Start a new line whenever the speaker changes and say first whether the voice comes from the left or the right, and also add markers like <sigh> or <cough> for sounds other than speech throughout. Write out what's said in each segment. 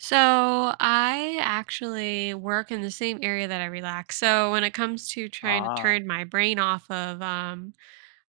right: So, I actually work in the same area that I relax. So, when it comes to trying to
left: Ah.
right: turn my brain off of, um,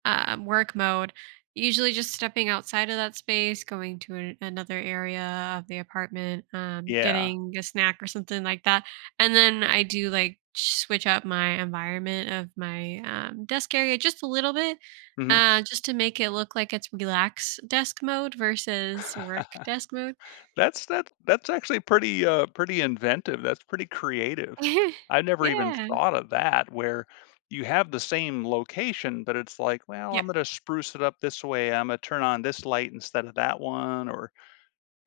right: um, work mode, usually just stepping outside of that space, going to an another area of the apartment, um,
left: Yeah.
right: getting a snack or something like that. And, then, I do, like, sh switch up my environment of my, um, desk area just a little bit,
left: Mhm.
right: uh, just to make it look like it's relax desk mode versus work desk mode.
left: <laughs> That's that that's actually pretty, uh, pretty inventive, that's pretty creative.
right: <laughs>
left: I never even
right: Yeah.
left: thought of that where you have the same location, but it's like, "Well,
right: Yep.
left: I'm gonna spruce it up this way. Imma turn on this light instead of that one." Or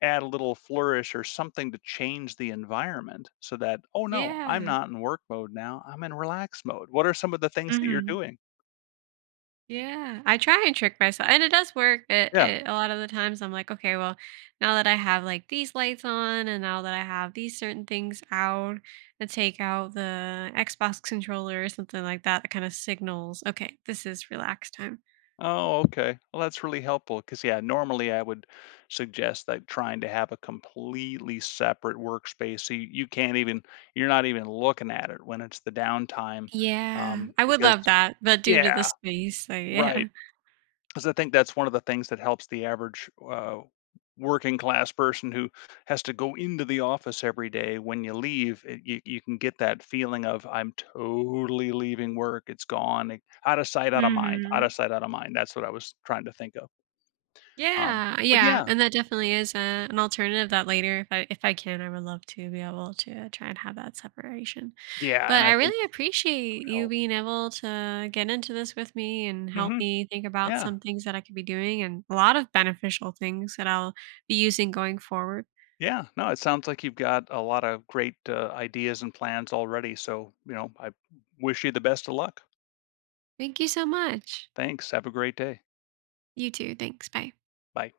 left: add a little flourish or something to change the environment so that, "Oh, no, I'm
right: Yeah.
left: not in work mode now, I'm in relax mode." What are some of the things that you're
right: Mhm.
left: doing?
right: Yeah. I try and trick mys and it does work, i i
left: Yeah.
right: a lot of the times I'm like, "Okay, well, now that I have, like, these lights on and now that I have these certain things out let's take out the Xbox controller," or something like that, that kind of signals, "Okay, this is relax time."
left: Oh, okay. Well, that's really helpful 'cause, yeah, normally, I would suggest, like, trying to have a completely separate workspace so you you can't even you're not even looking at it when it's the downtime,
right: Yeah.
left: um,
right: I would
left: because
right: love that, but due to the
left: yeah.
right: space, I yeah.
left: Right. 'Cause I think that's one of the things that helps the average, uh, working class person who has to go into the office every day. When you leave e you you can get that feeling of, "I'm totally leaving work, it's gone." I out of sight, out of mind. Out of
right: Mhm.
left: sight, of mind. That's what I was trying to think of. Um,
right: Yeah,
left: but
right: yeah.
left: yeah.
right: And that definitely is a an alternative that later if I if I can, I would love to be able to try and have that separation.
left: Yeah, and
right: But
left: I
right: I
left: think
right: really
left: it would
right: appreciate you
left: help.
right: being able to get into this with me and help
left: Mhm,
right: me think about
left: yeah.
right: some things that I could be doing and a lot of beneficial things that I'll be using going forward.
left: Yeah, no, it sounds like you've got a lot of great, uh, ideas and plans already, so, you know, I w wish you the best of luck.
right: Thank you so much.
left: Thanks, have a great day.
right: You too. Thanks. Bye.
left: Bye.